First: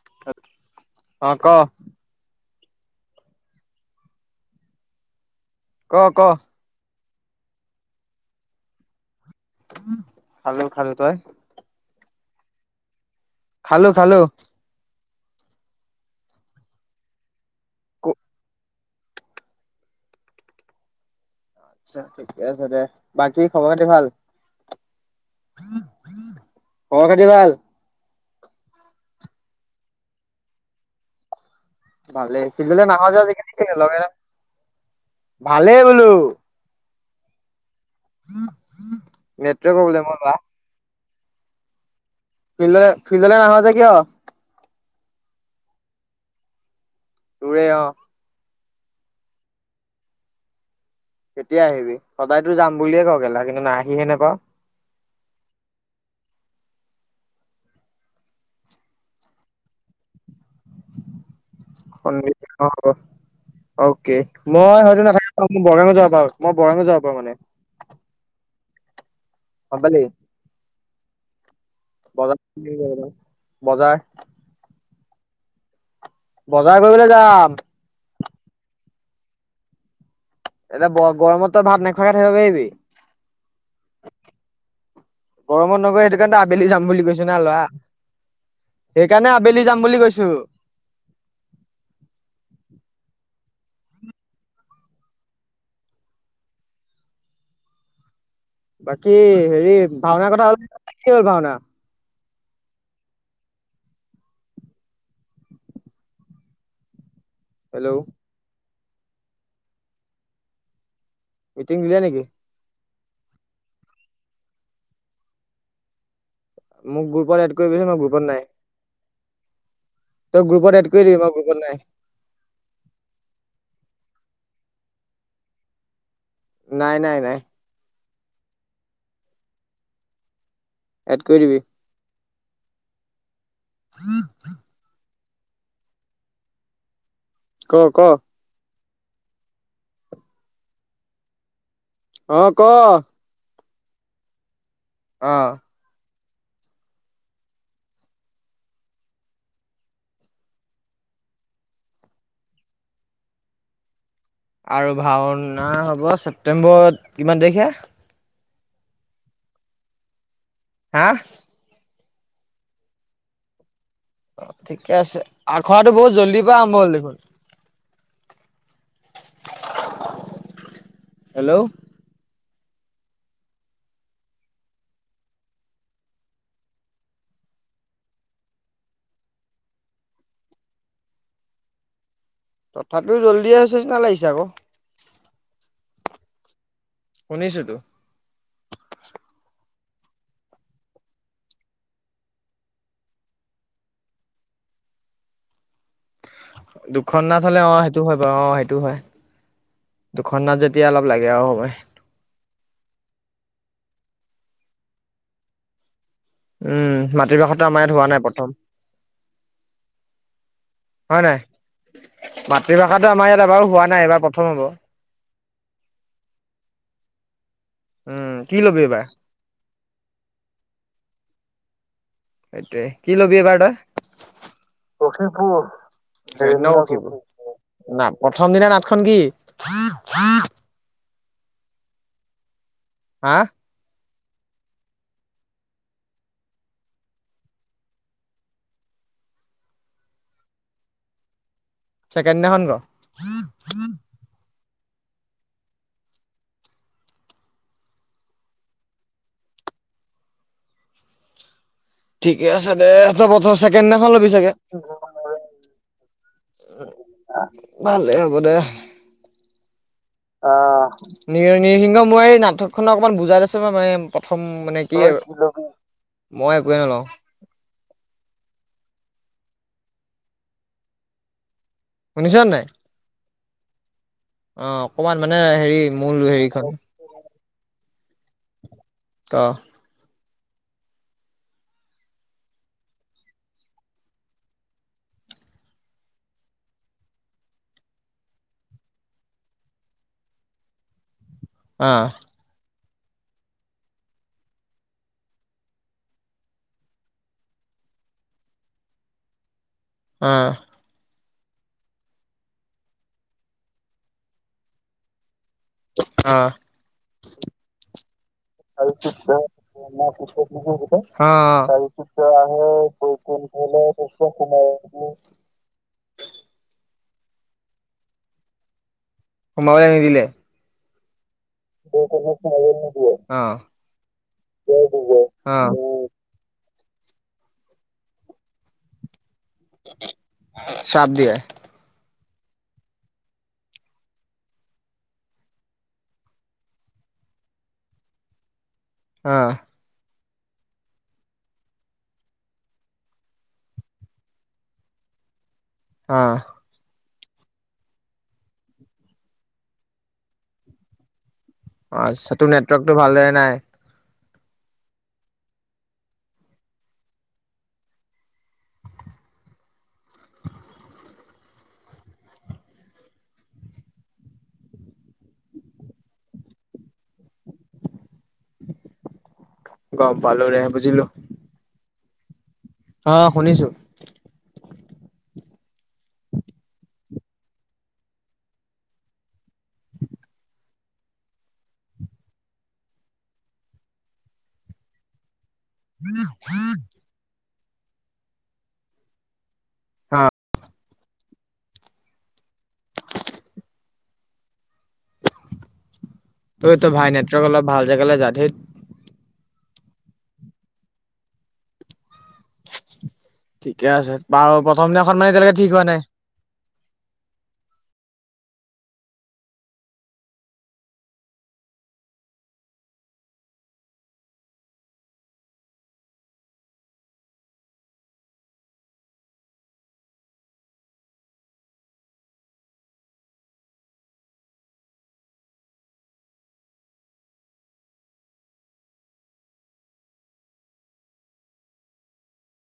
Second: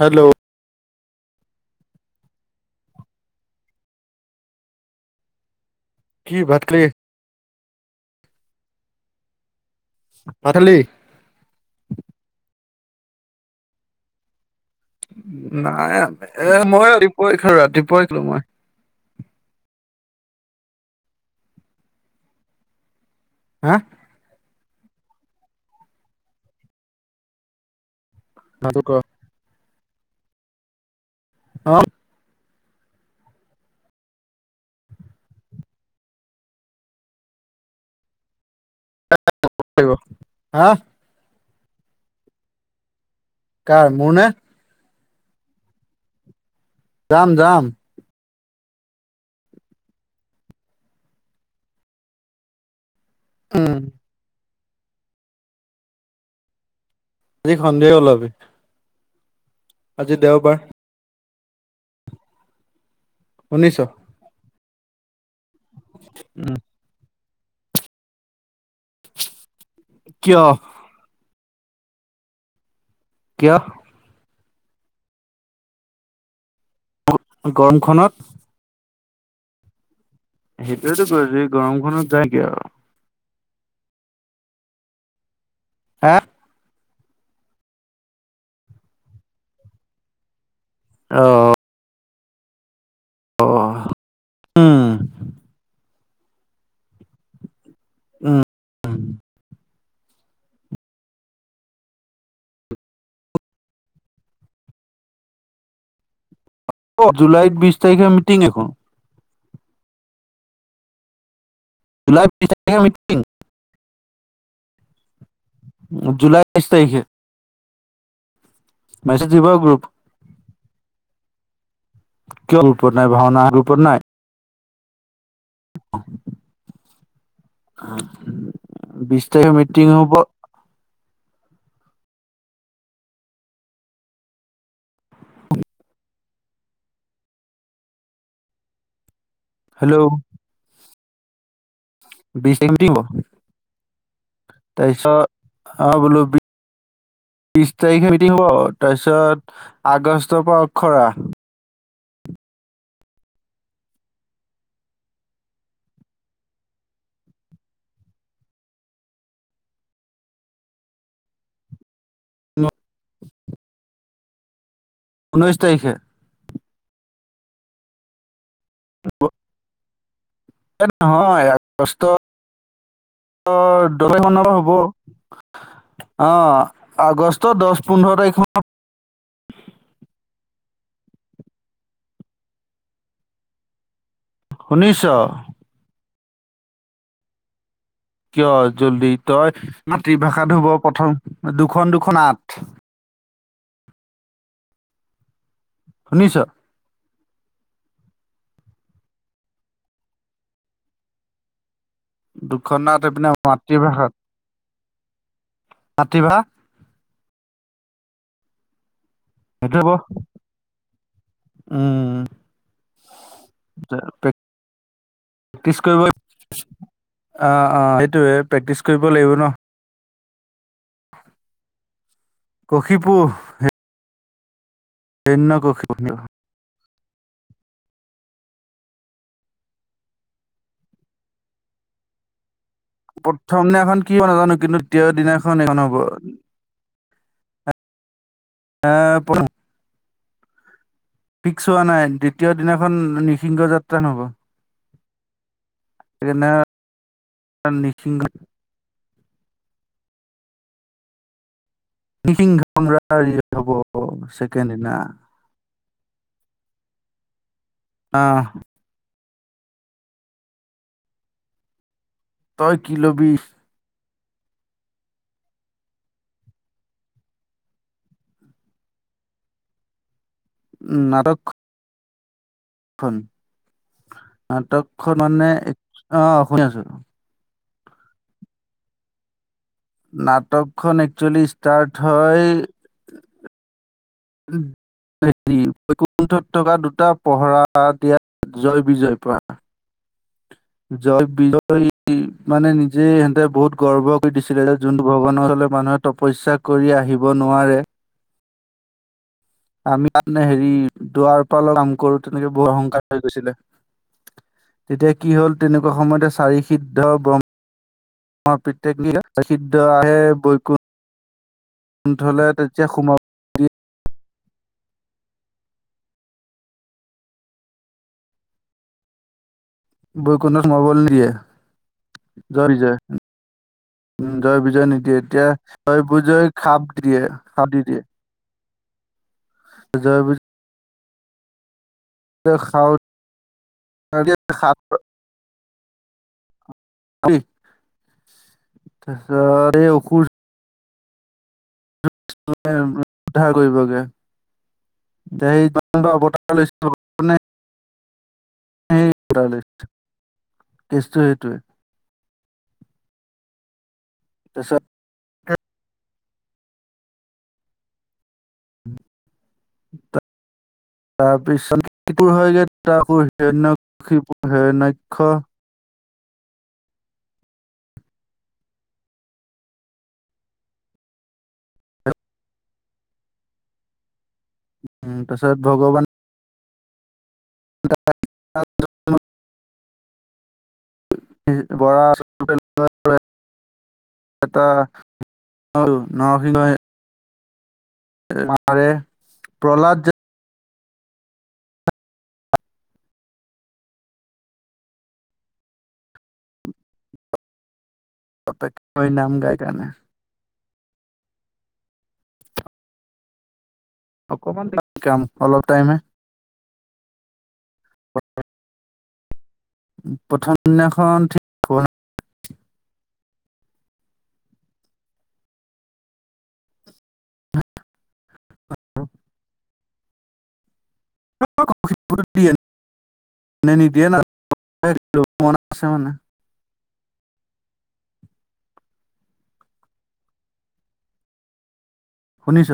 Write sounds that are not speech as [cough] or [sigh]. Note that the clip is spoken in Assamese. হেল্ল'। অ ক। ক ক কি ভাত খালি। ভাত খালোঁ খালি? খালোঁ তই। খালোঁ খালোঁ। নাই এ মই ৰাতিপুৱাই খালোঁ ৰাতিপুৱাই খালোঁ মই। [unintelligible] আচ্ছা ঠিকে আছে দে বাকী খবৰ হা খাতি ভাল। খবৰ খাতি ভাল। ন ত ক [unintelligible] অ। ভালে ফিল্ডলে নাহ যে আজি কালি লগে এৰ ভালেই বোলো। নেট প্ৰব্লেম হ'বলা- হা ফিল ফিলডলে নাহ যে কাৰ কিয়? মোৰ নে যাম যাম। তোৰে অ কেতিয়া আহিবি সদায়তো যাম বুলিয়ে ক কেলা কিন্তু আহিহে নেপাওঁ। আজি সন্ধিয়া ওলাবি- আজি দেওবাৰ- শুনিছ? অকে মই হয়তো নাথাকিব। অ মোৰ বৰঙগ যাবাৰ উম মই বৰঙগও যাব পাৰো মানে গম পালি কিয় পালেই বজাৰ কিয় বজাৰ বজাৰ কৰিবলৈ যাম গৰমখনত? এ সেইটোয়েতো কৈছো এই গৰমত ভাত গৰমখনত নোখোৱাকে যায় কি থাকিব আৰু। পাৰিবি- পৰমত নগৰে হা সেইটো কাৰণে আবেলি যাম বুলি। গৈছো না লোৱা সেইকাৰণে আবেলি যাম বুলি কৈছো। অ। অ উম। উম। বাকী হেৰি ভাওনাৰ কথা হ'ল কি হ'ল ভাওনা, অ জুলাইত বিশ হেল্ল' তাৰিখে মিটিং এখন- মিটিং দিলে নেকি? অ। জুলাই। তাৰিখে মোক গ্ৰুপত এড কৰি দিবি মই গ্ৰুপত নাই। মেছেজ দিব গ্ৰুপ তই গ্ৰুপত এড কৰি দিবি মই গ্ৰুপত নাই কিয় নাই ভাওনা গ্ৰুপ- তোত নাই। [unintelligible] নাই নাই নাই। বিশ তাৰিখে মিটিং হব। এড কৰি দিবি। চ চ। ক ক। হেল্ল' অ বিশ ক তাৰিখে মিটিং হ'ব। তাৰ অ পিছত অ বোলো বি- বিশ তাৰিখে মিটিং হ'ব তাৰপিছত আগষ্টৰ পৰা অখৰা। আৰু ভাওনা, হ'ব ছেপ্তেম্বৰত কিমান তাৰিখে- হা। ঠিকে আছে ঊনৈশ তাৰিখে আখৰাটো বহুত জল্দি পৰা আৰম্ভল দেখোন। হ। [unintelligible] এ নহয় হেল্ল' কষ্ট অ দলেখন হ'ব। আহ আগষ্ট দহ পোন্ধৰ তাৰিখ- তথাপিও জল্দিয়ে হৈছে, না লাগিছে। আকৌ শুনিছ- শুনিছো তো কিয় জল্দি তই- মাতৃভাষা ধুব প্ৰথম দুখন দুখন আঠ শুনিছ। খন নাথালে অ সেইটো হয় বাৰু অ সেইটো হয়। দুখনাত যেতিয়া অলপ লাগে আৰু সময় দুখনাত এইপিনে মাতৃভাষাত মাতৃভাষা উম মাতৃভাষাতো আমাৰ ইয়াত হোৱা নাই প্ৰথম এতিযাব হয় নাই মাতৃভাষাতটো আমাৰ ইয়াত এবাৰ হোৱা নাই এবাৰ প্ৰথম হ'ব। প্ৰেক্টিছ কৰিব অ অ উম সেইটোৱে কি ল'বি প্ৰেক্টিছ এইবাৰ কৰিব লাগিব ন। সেইটোৱে কষিপু কি ল'বি এইবাৰ তই? কখি প অন্য কষিপু নখি। [unintelligible] না প্ৰথম দিনা নাটখন কি? হা প্ৰথম দিনাখন কি হ'ব নাজানো কিন্তু দ্বিতীয় দিনাখন সেখন হ'ব, আহ প। ফিক্স হোৱা নাই ছেকেণ্ড দ্বিতীয় ক দিনাখন নিঃসিংহ যাত্ৰা নহ'ব। নে নিসিংঘ। ঠিকে নিসিংহ আছে দে ত প্ৰথ হ'ব ছেকেণ্ডদিনাখন ল'বি চাগে, ছেকেণ্ড দিনা ভালেই হ'ব আহ দে অ নি নিৰসিংহ মই তই নাটকখনক কি অকমান লবি বুজাই দিছো মই মানে প্ৰথম মানে কি মই একোৱে নলওঁ। নাৰক, শুনিছ নাই? অ নাটকখন অকমান মানে হেৰি মূল অ হেৰিখন অসমীয়া হয়‌। ত নাটকখন একচুৱেলি ষ্টাৰ্ট হয়- হেৰি বৈকুণ্ঠত থকা দুটা পহৰা দিয়াত জয় বিজয় পৰা জয় অ অ বিজয় মানে নিজ যে ইিহঁতে বহুত গৰ্ব কৰি দিছিলে যোনটো ভৱন চলে মানুহে তপস্যা কৰি আহিব নোৱাৰে, [inaudible] আমি তাৰে হেৰি দুৱাৰ পালৰ কাম কৰো তেনেকে বৰ অহংকাৰ হৈ গৈছিলে তেতিয়া কি হ'ল। তেনেকুৱা সময়তে চাৰি সিদ্ধ ব্ৰ কছে আহে [unintelligible] অহ বৈকুণ্ঠলে চাৰি তেতিয়া সোমাব সিদ্ধ দিয়ে আৰু বৈকুণ্ঠ লে বৈকুণ্ঠত সোমাব নিদিয়ে, অহ উ জয় বিজয় নিদিয়ে এতিয়া জয় বিজয় খাপ দিয়ে খাপ দি দিয়ে। জয়। চাপ দিয়ে। খা [unintelligible] অ জাৰে অসুৰ উদ্ধাৰ কৰিবগে সেই যমান অ অৱতাৰ লৈছিল। কেছটো সেইটোৱে। আচ্ছা তোৰ নেটৱৰ্কতটো ভাল হয় নাই। তাৰপিছত [unintelligible] তাৰপিছত কিতু হয়গে তাকো হিৰনকখিপুৰ হিৰনাক্ষ গম পালোঁ ৰে বুজিলো। অ শুনিছোঁ। উম, তাৰছত ভগৱান [unintelligible] [unintelligible] [unintelligible] [unintelligible] মাৰে প্ৰহ্লাদ অ ত' এতো ভাই নেটৱৰ্ক অলপ ভাল জেগালে যা ধেত কেনে ঠিকে আছে বাৰু অকমান প্ৰথম কাম দিনাখন মানে এতিয়ালৈকে অলপ ঠিক হোৱা টাইমহে নাই? প্ৰথম দিনাখন ঠিক [inaudible] নিদিয়ে ন ম আছে মানে শুনিছ